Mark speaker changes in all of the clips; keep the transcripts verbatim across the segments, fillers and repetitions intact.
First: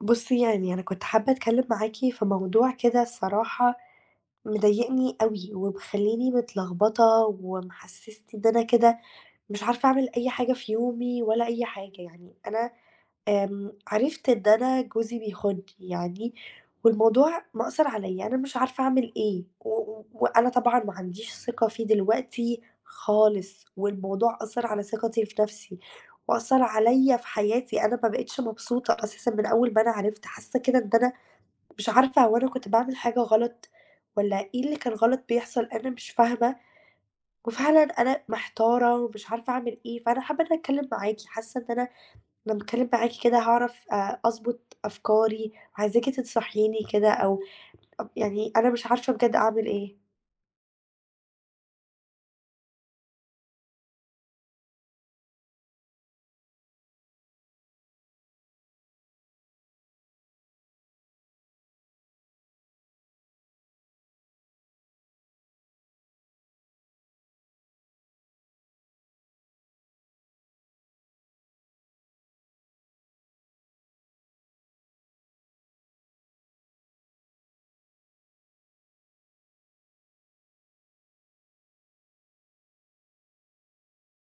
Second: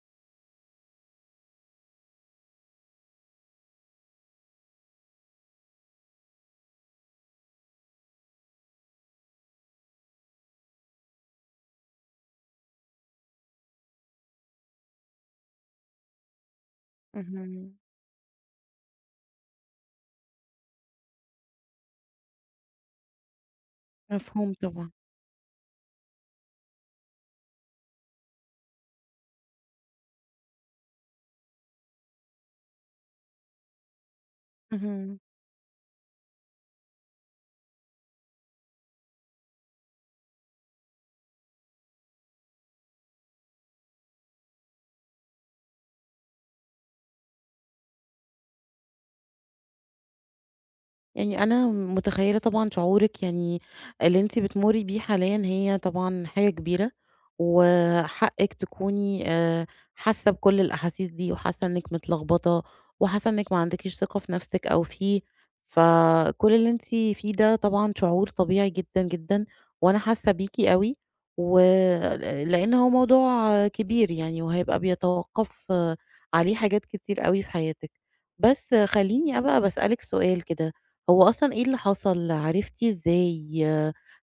Speaker 1: بُصّي، يعني أنا كنت حابة أتكلّم معاكِ في موضوع كده. الصراحة مضايقني أوي، ومخلّيني متلخبطة، ومحسّسني إن أنا كده مش عارفة أعمل أي حاجة في يومي ولا أي حاجة. يعني أنا آمم، عرفت إن أنا جوزي بيخونّي يعني، والموضوع
Speaker 2: اهم،
Speaker 1: مأثّر عليَّ، أنا مش عارفة أعمل إيه، و و وأنا طبعًا ما عنديش ثقة فيه دلوقتي خالص، والموضوع
Speaker 2: مفهوم
Speaker 1: أثّر على
Speaker 2: طبعًا،
Speaker 1: ثقتي في نفسي، وأثّر عليَّ في حياتي. أنا ما بقيتش مبسوطة أساسًا من أول ما أنا عرفت، حاسة كده إن أنا مش عارفة هو أنا كنت باعمل حاجة غلط، والّا إيه اللي كان
Speaker 2: اهم.
Speaker 1: غلط بيحصل، أنا مش فاهمة. وفعلًا أنا محتارة ومش عارفة أعمل إيه، فأنا حابة إن أنا أتكلم معاكِ، حاسة إن أنا لمّا أتكلّم معاكِ كده هاعرف آآ أضبط أفكاري، وعايزاكِ تنصحيني كده، أو أب يعني أنا مش عارفة بجد أعمل إيه.
Speaker 2: يعني أنا متخيّلة طبعًا شعورِك، يعني اللي أنتِ بتمُرّي بيه حاليًا هي طبعًا حاجة كبيرة، وحقِّك تكوني آآ حاسة بكل الأحاسيس دي، وحاسة إنِّك متلخبطة، وحاسة إنِّك ما عندكيش ثقة في نَفْسِك أو فيه، فكل اللي أنتِ فيه ده طبعًا شعور طبيعي جدًا، جدًا، وأنا حاسة بيكِ أوي، و ل لإن هو موضوع كبير يعني، وهيبقى بيتوقّف آه، عليه حاجات كتير أوي في حياتِك. بس خلّيني أبقى باسألِك سؤال كده، هو أصلًا إيه اللي حصل، عرفتِ إزاي؟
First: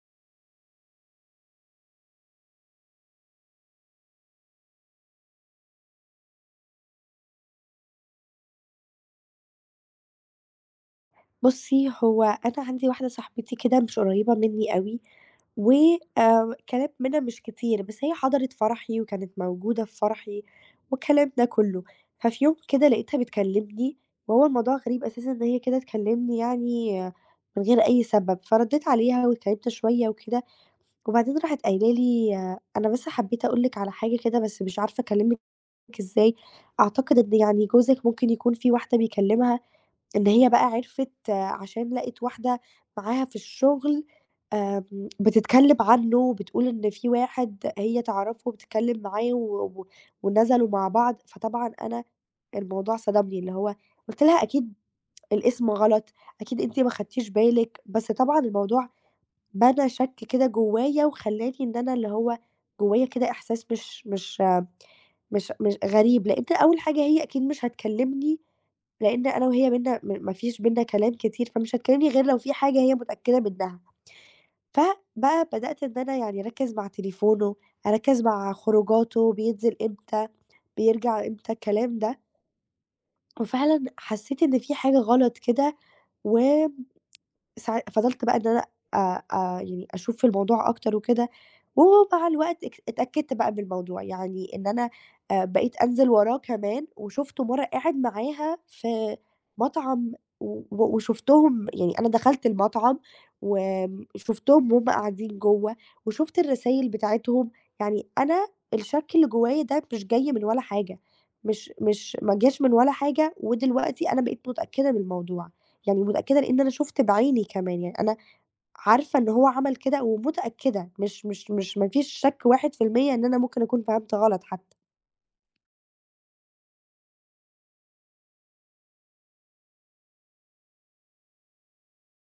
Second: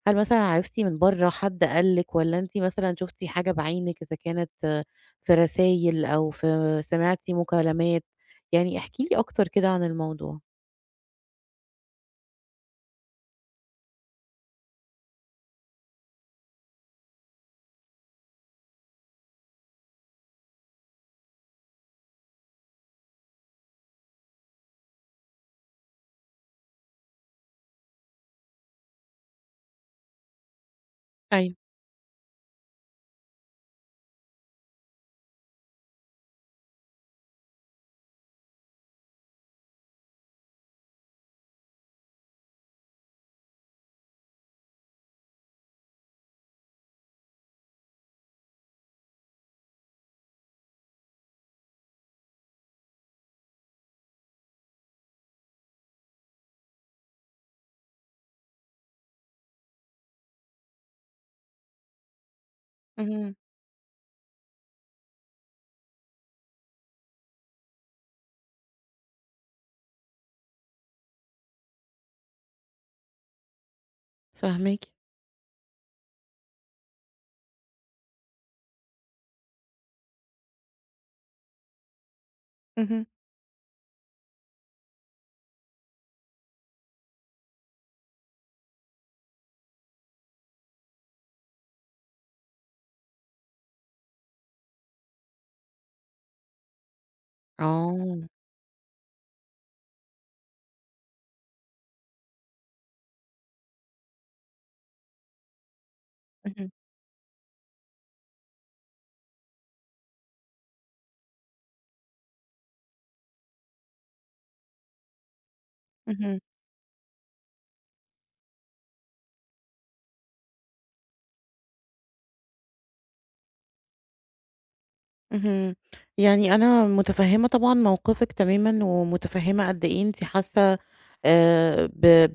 Speaker 2: هل مثلًا عرفتِ من برّه، حد قال لِك والّا أنتِ مثلًا شُفتِ حاجة بعينِك إذا كانت في رسايل أو في سمعتِ مكالمات؟ يعني احكي لي أكتر كده عن الموضوع.
Speaker 1: بُصّي، هو أنا عندي واحدة صاحبتي كده مش قريّبة منّي أوي، و آآ كلام منها مش كتير، بس هي حضرِت فرحي وكانت موجودة في فرحي والكلام ده كلّه. ففي يوم كده لقيتها بتكلّمني، وهو الموضوع غريب أساسًا إن هي كده تكلّمني يعني آه، من غير أي سبب، فردّيت عليها واتكلّمت شوية وكده، وبعدين
Speaker 2: أيوه،
Speaker 1: راحت قايله لي آه: "أنا بس حبيت أقول لِك على حاجة كده، بس مش عارفة أكلّمِك إزاي، أعتقد إن يعني جوزِك ممكن يكون في واحدة بيكلّمها". إن هي بقى عرفِت آه، عشان لقِت واحدة معاها في الشغل، آمم، بتتكلّم عنّه وبتقول إن في واحد هي تعرفه وبتتكلّم معاه و و ونزلوا مع بعض. فطبعًا أنا الموضوع صدمني، اللي هو قُلت لها: "أكيد الاسم غلط، أكيد أنتِ ما خدتيش بالِك". بس طبعًا الموضوع بنى شَك كده جوايا، وخلّاني إن أنا اللي هو جوايا كده
Speaker 2: اهم،
Speaker 1: إحساس مش مش مش مش غريب، لإن أول حاجة هي أكيد مش هتكلّمني، لإن أنا وهي بيننا م ما فيش بيننا كلام كتير، فمش هتكلّمني غير لو في حاجة هي متأكدة منّها.
Speaker 2: فاهماكِ،
Speaker 1: فبقى بدأت إن أنا يعني أركّز مع تليفونه، أركّز مع خروجاته، بينزل إمتى، بيرجع إمتى، الكلام ده.
Speaker 2: اهم.
Speaker 1: وفعلًا حسّيت إن في حاجة غلط كده، و ساع فضلت بقى إن أنا أ أ يعني أشوف في الموضوع أكتر وكده، ومع الوقت اك اتأكدت بقى من الموضوع، يعني إن أنا آآ بقيت أنزل وراه كمان، وشُفته مرّة قاعد
Speaker 2: آه.
Speaker 1: معاها في مطعم. و و- وشُفتهم، يعني أنا دخلت المطعم وآمم شُفتهم وهُم قاعدين جوّه، وشُفت
Speaker 2: اهم،
Speaker 1: الرسايل بتاعتهم. يعني أنا الشَك اللي جوايا ده مش جاي من ولا حاجة، مش مش ما جاش من ولا حاجة، ودلوقتي أنا بقيت متأكدة من الموضوع. يعني
Speaker 2: اهم.
Speaker 1: متأكدة لإن أنا شُفت بعيني كمان. يعني أنا عارفة إن هو عمل كده ومتأكدة، مش مش مش ما فيش شَك واحد في المية إن أنا ممكن أكون فهمت غلط حتى.
Speaker 2: اهم. يعني أنا متفهّمة طبعًا موقفِك تمامًا، ومتفهّمة قد إيه أنتِ حاسة آآ ب ب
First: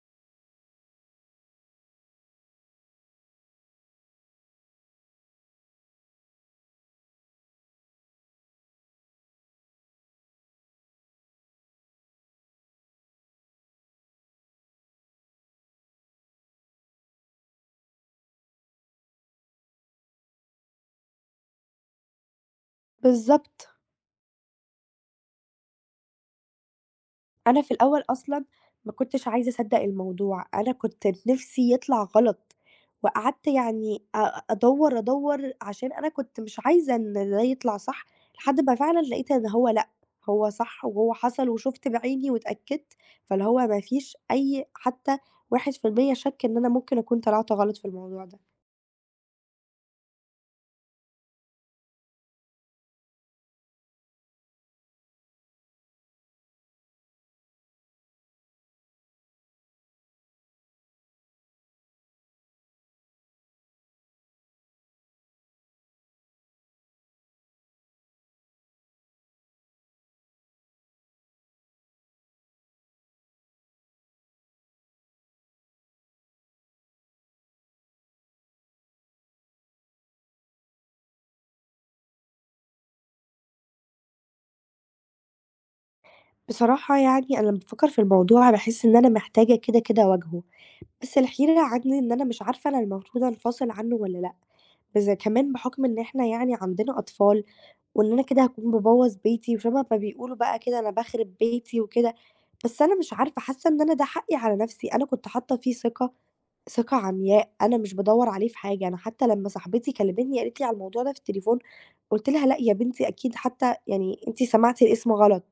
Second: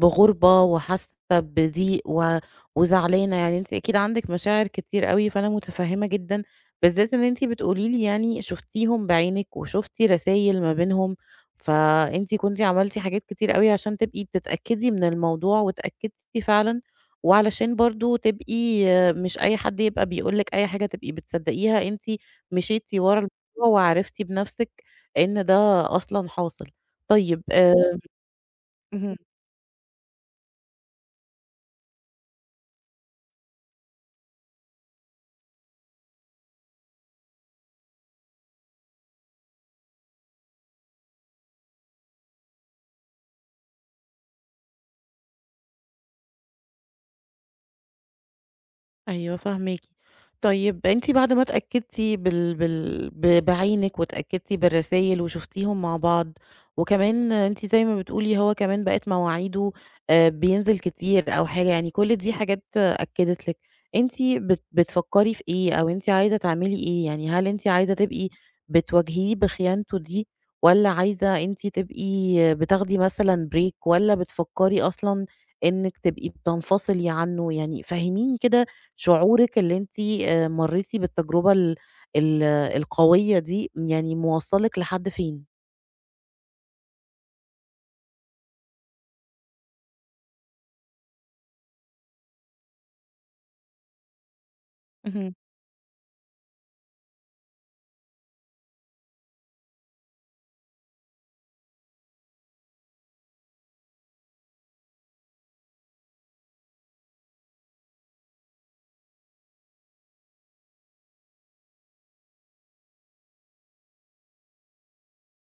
Speaker 2: بغُربة وحاسة بضيق و وزعلانة، يعني أنتِ أكيد عندِك مشاعر كتير أوي، فأنا متفهّمة جدًا، بالذات إن أنتِ بتقولي لي يعني شُفتيهم بعينِك وشُفتِ رسايل ما بينهم، فأنتِ كنتِ عملتِ حاجات كتير أوي عشان تبقي بتتأكدي من الموضوع، واتأكدتِ فعلًا، وعلشان برضه تبقي آه، مش أي حد يبقى بيقول لِك أي حاجة تبقي بتصدّقيها، أنتِ مشيتِ ورا الموضوع
Speaker 1: بالضبط.
Speaker 2: وعرفتِ بنفسِك إن ده أصلًا حاصل. طيب
Speaker 1: أنا في
Speaker 2: آآ
Speaker 1: الأول أصلًا ما
Speaker 2: اهم.
Speaker 1: كنتش عايزة أصدّق الموضوع، أنا كنت نِفْسي يطلع غلط، وقعدت يعني أ أدوّر، أدوّر، عشان أنا كنت مش عايزة إن ده يطلع صح، لحد ما فعلًا لقيت إن هو لأ، هو صح وهو حصل وشُفت بعيني واتأكدت، فاللي هو ما فيش أي حتى واحد في المية شَك إن أنا ممكن أكون طلعت غلط في الموضوع ده.
Speaker 2: أيوه فاهماكِ. طيب أنتِ بعد ما اتأكدتِ بال بال ب بعينِك واتأكدتِ بالرسايل وشُفتيهم مع بعض، وكمان أنتِ زي ما بتقولي هو كمان بقت مواعيده آآ بينزل كتير أو حاجة، يعني كل دي حاجات آه، أكدت لِك، أنتِ بت بتفكّري في إيه أو أنتِ عايزة تعملي إيه؟ يعني هل أنتِ عايزة تبقي بتواجهيه بخيانته دي والّا عايزة أنتِ تبقي بتاخدي مثلًا break والّا بتفكّري أصلًا إنِّك تبقي بتنفصلي عنه؟ يعني فهّميني كده شعورِك اللي أنتِ آآ مرّيتِ بالتجربة ال ال القوية دي، يعني مواصّلِك لحد فين؟
Speaker 1: بصراحة يعني أنا لمّا بافكّر في الموضوع باحس إن أنا محتاجة كده، كده أواجهه. بس الحيرة عندي إن أنا مش عارفة أنا المفروض أنفصل عنّه والّا لأ، بس
Speaker 2: اهم.
Speaker 1: كمان بحُكم إن إحنا يعني عندنا أطفال، وإن أنا كده هاكون بابوّظ بيتي، وشبه ما بيقولوا بقى كده أنا باخرب بيتي وكده، بس أنا مش عارفة، حاسة إن أنا ده حقّي على نَفْسي. أنا كنت حاطة فيه ثقة ثقة عمياء، أنا مش بادوّر عليه في حاجة. أنا حتى لمّا صاحبتي كلمتني قالت لي على الموضوع ده في التليفون، قُلت لها: "لأ يا بنتي، أكيد حتى يعني أنتِ سمعتِ الاسم غلط،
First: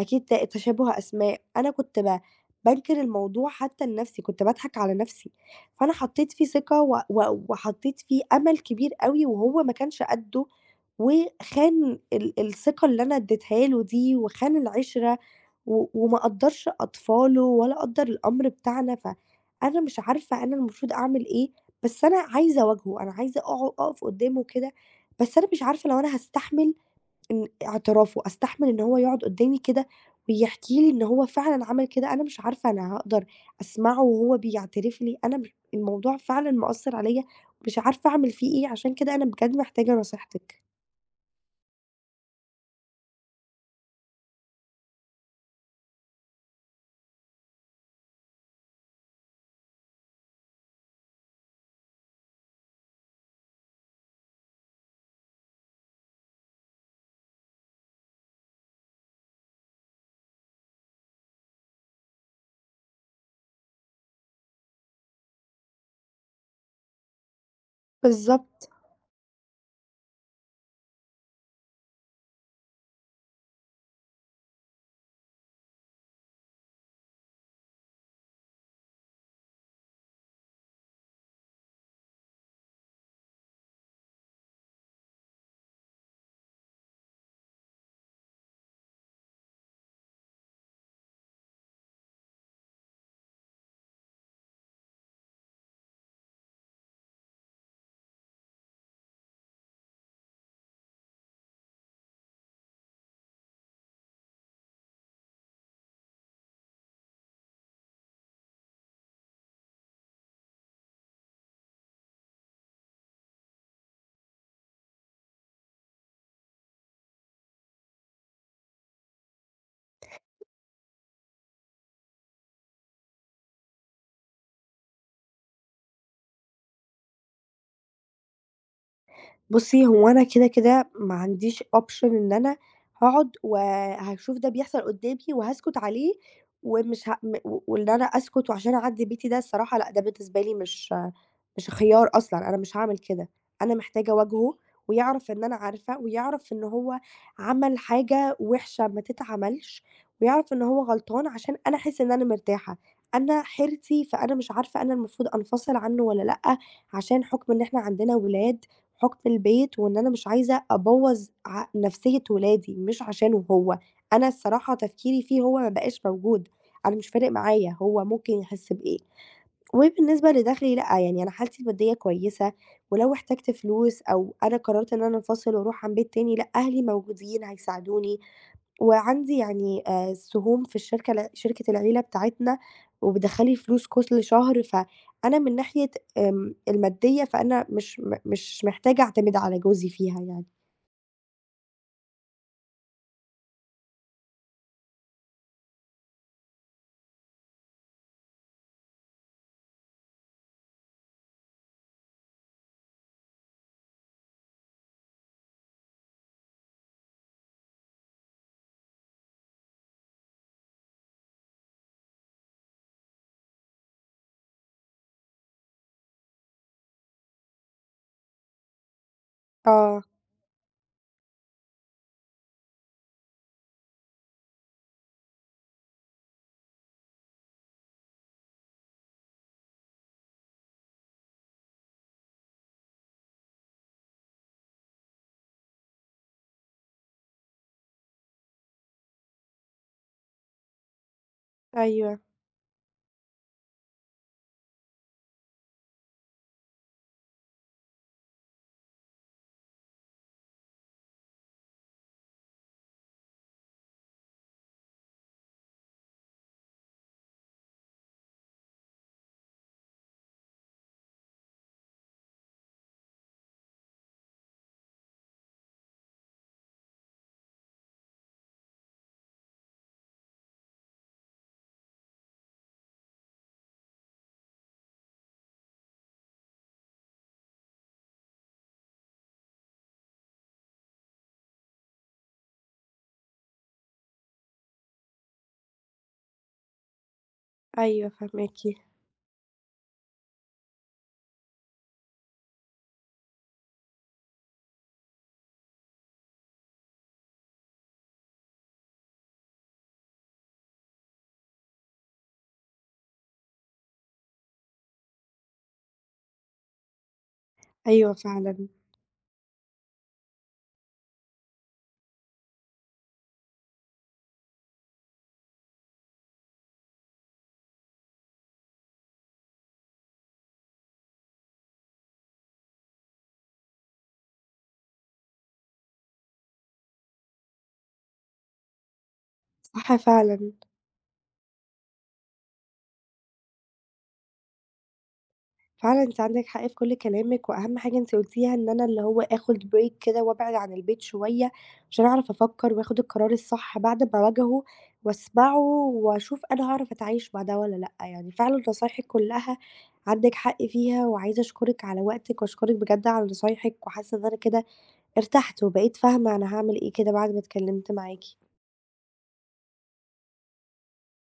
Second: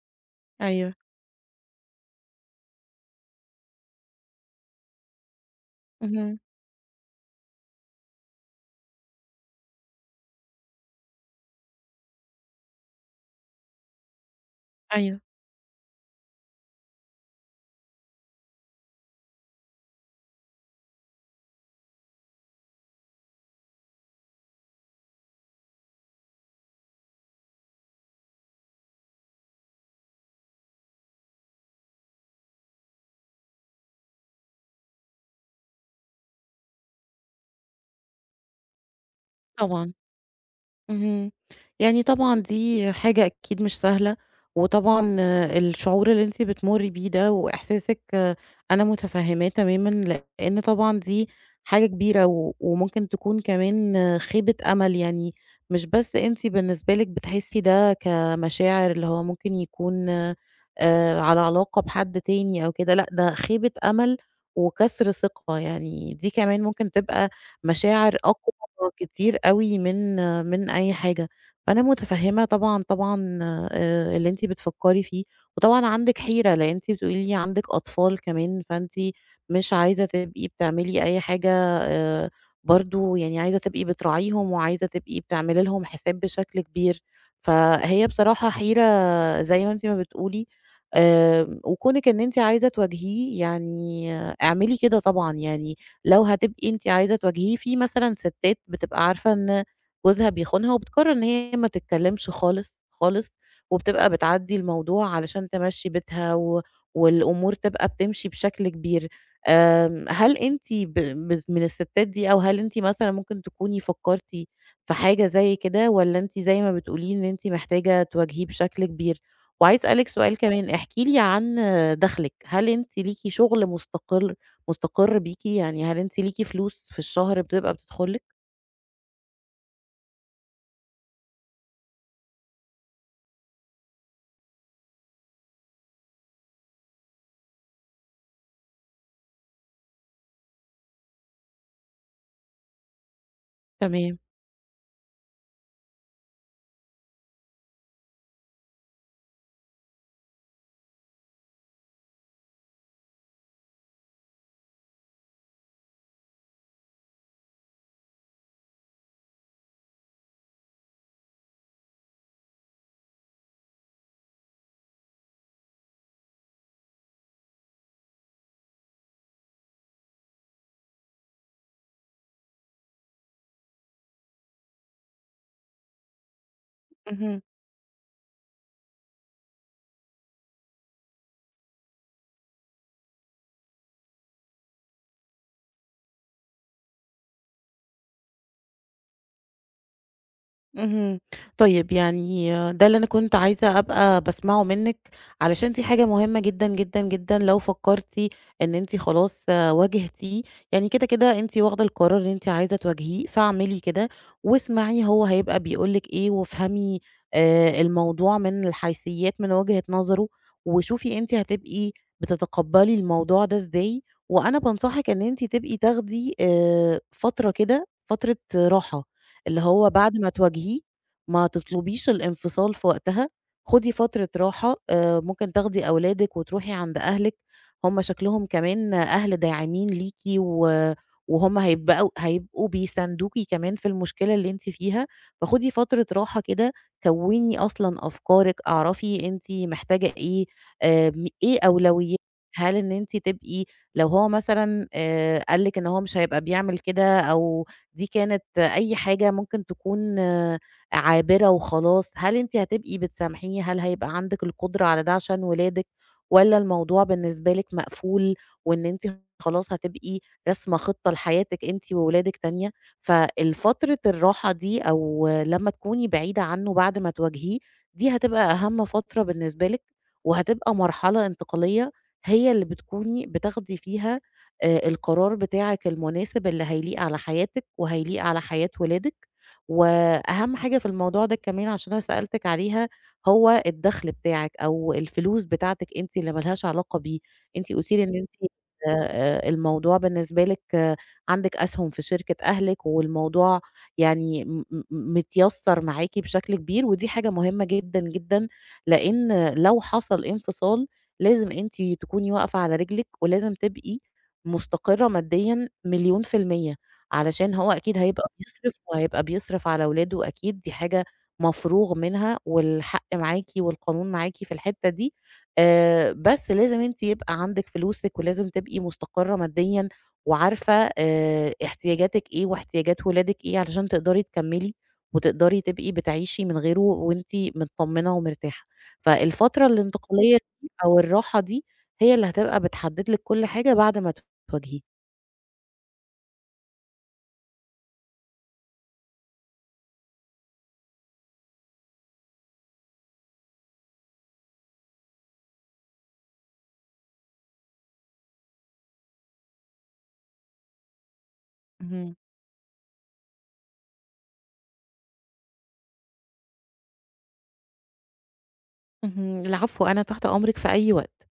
Speaker 1: أكيد ت
Speaker 2: أيوه.
Speaker 1: تشابه أسماء". أنا كنت ب بانكر الموضوع حتى لنفسي، كنت باضحك على نفسي، فأنا حطيت
Speaker 2: اهم.
Speaker 1: فيه ثقة و و وحطيت فيه أمل كبير أوي، وهو ما كانش قدّه، وخان ال الثقة اللي أنا اديتها له دي، وخان العِشرة
Speaker 2: أيوه.
Speaker 1: و وما قدّرش أطفاله ولا قدّر الأمر بتاعنا. فأنا مش عارفة أنا المفروض أعمل إيه، بس أنا عايزة أواجهه، أنا عايزة أقع أقف قدّامه كده، بس أنا مش عارفة لو أنا هاستحمل إن اعترافه، أستحمل إن هو يقعد قدّامي كده ويحكي لي إن هو فعلًا عمل كده. أنا مش عارفة أنا هاقدر أسمعه وهو بيعترف لي، أنا مش، الموضوع فعلًا مأثّر عليَّ، مش عارفة أعمل فيه إيه. عشان كده أنا بجد
Speaker 2: طبعًا.
Speaker 1: محتاجة نصيحتِك.
Speaker 2: اهم. يعني طبعًا دي حاجة أكيد مش سهلة، وطبعًا آه، الشعور اللي أنتِ بتمُرّي بيه ده وإحساسِك آه، أنا متفهّماه تمامًا، لإن طبعًا دي حاجة كبيرة و وممكن تكون كمان آه، خيبة أمل، يعني مش بس أنتِ بالنسبة لِك بتحسّي ده كمشاعر اللي هو ممكن يكون آآ على علاقة بحد تاني أو كده، لأ ده خيبة أمل وكسر ثقة، يعني دي كمان ممكن تبقى مشاعر أق
Speaker 1: بالضبط.
Speaker 2: آه، كتير أوي من من أي حاجة، فأنا متفهّمة طبعًا، طبعًا آآ اللي أنتِ بتفكّري فيه، وطبعًا عندِك حيرة، لإن أنتِ بتقولي لي عندِك أطفال كمان، فأنتِ مش عايزة تبقي بتعملي أي حاجة آآ برضه يعني عايزة تبقي بتراعيهم، وعايزة تبقي بتعملي لهم حساب بشكل كبير، فهي بصراحة حيرة آه، زي ما أنتِ ما بتقولي آآ، وكونِك إن أنتِ عايزة تواجهيه يعني آه، اعملي كده طبعًا، يعني لو هتبقي أنتِ عايزة تواجهيه في مثلًا ستات بتبقى عارفة إن جوزها بيخونها وبتقرر إن هي ما تتكلمش خالص، خالص، وبتبقى بتعدّي الموضوع علشان تمشّي بيتها و والأمور تبقى بتمشي بشكل كبير. آمم، هل أنتِ ب ب من الستات دي أو هل أنتِ مثلًا ممكن تكوني فكرتِ في حاجة زي كده والّا أنتِ زي ما بتقولي إن أنتِ محتاجة تواجهيه بشكل كبير؟ وعايزة أسألِك سؤال كمان، احكي لي عن دخلِك، هل أنتِ ليكِ شغل مستقر مستقر بيكِ، يعني هل أنتِ ليكِ فلوس في الشهر بتبقى بتدخل لِك؟
Speaker 1: بُصّي، هو أنا كده، كده ما عنديش option إن أنا هاقعد وهاشوف ده بيحصل قدّامي وهاسكت عليه، ومش ه م و وإن أنا أسكت وعشان أعدّي بيتي، ده الصراحة لأ، ده بالنسبة لي مش مش خيار أصلًا، أنا مش هاعمل كده. أنا محتاجة
Speaker 2: تمام.
Speaker 1: أواجهه، ويعرف إن أنا عارفة، ويعرف إن هو عمل حاجة وِحشة ما تتعملش، ويعرف إن هو غلطان عشان أنا أحس إن أنا مرتاحة. أنا حيرتي، فأنا مش عارفة أنا المفروض أنفصل عنّه والّا لأ، عشان حُكم إن إحنا عندنا ولاد، حُكم البيت، وإن أنا مش عايزة أبوّظ ع نفسية ولادي مش عشانه هو. أنا الصراحة تفكيري فيه هو ما بقاش موجود، أنا مش فارق معايا هو ممكن يحس بإيه. وبالنسبة لدخلي لأ، يعني أنا حالتي المادية كويسة، ولو احتجت فلوس أو أنا قررت إن أنا أنفصل وأروح عن بيت تاني لأ، أهلي
Speaker 2: مهم.
Speaker 1: موجودين هيساعدوني، وعندي يعني آآ سهوم في الشركة الع شركة العيلة بتاعتنا، وبتدخّل لي فلوس كل شهر، فأنا من ناحية آمم المادية، فأنا مش م مش محتاجة أعتمد على جوزي فيها يعني.
Speaker 2: اهم. طيب يعني آه، ده اللي أنا كنت عايزة أبقى باسمعه منِّك، علشان دي حاجة مهمة جدًا، جدًا، جدًا لو فكّرتِ إن أنتِ خلاص آه، واجهتيه، يعني كده، كده أنتِ واخدة القرار اللي أنتِ عايزة تواجهيه، فاعملي كده واسمعي هو هيبقى بيقول لِك إيه، وافهمي آآ الموضوع من الحيثيات من وجهة نظره، وشوفي أنتِ هتبقي بتتقبّلي الموضوع ده إزاي، وأنا بانصحِك إن أنتِ تبقي تاخدي آآ فترة كده، فترة راحة، اللي هو
Speaker 1: آه،
Speaker 2: بعد ما تواجهيه ما تطلبيش الانفصال في وقتها، خدي فترة راحة آآ، ممكن تاخدي أولادِك وتروحي عند أهلِك، هُم شكلهم كمان أهل داعمين ليكِ و وهُم هيبقوا هيبقوا بيساندوكِ كمان في المشكلة اللي أنتِ فيها، فخدي فترة راحة كده، كوّني أصلًا أفكارِك، اعرفي أنتِ محتاجة إيه، آآ، م إيه أولوياتِك،
Speaker 1: أيوه،
Speaker 2: هل إن أنتِ تبقي لو هو مثلًا آآ، قال لِك إن هو مش هيبقى بيعمل كده أو دي كانت أي حاجة ممكن تكون آه، عابرة وخلاص، هل أنتِ هتبقي بتسامحيه؟ هل هيبقى عندِك القدرة على ده عشان ولادِك، والّا الموضوع بالنسبة لِك مقفول وإن أنتِ خلاص هتبقي راسمة خطة لحياتِك أنتِ وولادِك تانية؟ فالفترة الراحة دي أو لمّا تكوني بعيدة عنه بعد ما تواجهيه، دي هتبقى أهم فترة بالنسبة لِك، وهتبقى مرحلة انتقالية هي اللي بتكوني بتاخدي فيها آآ القرار بتاعِك المناسب اللي هيليق على حياتِك وهيليق على حياة ولادِك، وأهم حاجة في الموضوع ده كمان عشان أنا سألتِك عليها، هو الدخل بتاعِك أو الفلوس بتاعتِك أنتِ اللي ما لهاش علاقة بيه، أنتِ قُلتِ لي
Speaker 1: أيوه
Speaker 2: إن أنتِ
Speaker 1: فاهماكِ،
Speaker 2: آآ الموضوع بالنسبة لِك آه، عندِك أسهم في شركة أهلِك والموضوع يعني م م متيسّر معاكِ بشكل كبير، ودي حاجة مهمة جدًا، جدًا، لإن لو حصل انفصال لازم أنتِ تكوني واقفة على رجلِك، ولازم تبقي مستقرة ماديًا مليون في المِيّة، علشان هو أكيد
Speaker 1: أيوه
Speaker 2: هيبقى
Speaker 1: فعلًا،
Speaker 2: بيصرف وهيبقى بيصرف على ولاده أكيد، دي حاجة مفروغ منها والحق معاكِ والقانون معاكِ في الحتّة دي، آآ بس لازم أنتِ يبقى عندِك فلوسِك ولازم تبقي مستقرة ماديًا وعارفة آآ احتياجاتِك إيه واحتياجات ولادِك إيه علشان تقدري تكمّلي وتقدري تبقي بتعيشي من غيره وأنتِ متطمنة ومرتاحة. فالفترة
Speaker 1: صح
Speaker 2: الانتقالية
Speaker 1: فعلًا.
Speaker 2: دي أو الراحة دي هي اللي هتبقى بتحدد لِك كل حاجة بعد ما تواجهيه.
Speaker 1: فعلًا أنتِ عندِك حق في كل كلامِك، وأهم حاجة أنتِ قُلتيها إن أنا اللي هو آخُد break كده وأبعد عن البيت شوية، عشان أعرف أفكّر وآخُد القرار الصح بعد ما أواجهه وأسمعه وأشوف أنا هاعرف أتعايش مع ده والّا لأ. يعني فعلًا نصايحِك كلّها عندِك حق فيها، وعايزة أشكرِك على
Speaker 2: اهم،
Speaker 1: وقتِك وأشكرِك بجد على نصايحِك، وحاسة إن أنا كده ارتحت وبقيت فاهمة أنا هاعمل إيه كده بعد ما اتكلّمت معاكِ.
Speaker 2: اهم، العفو أنا تحت أمرِك في أي وقت.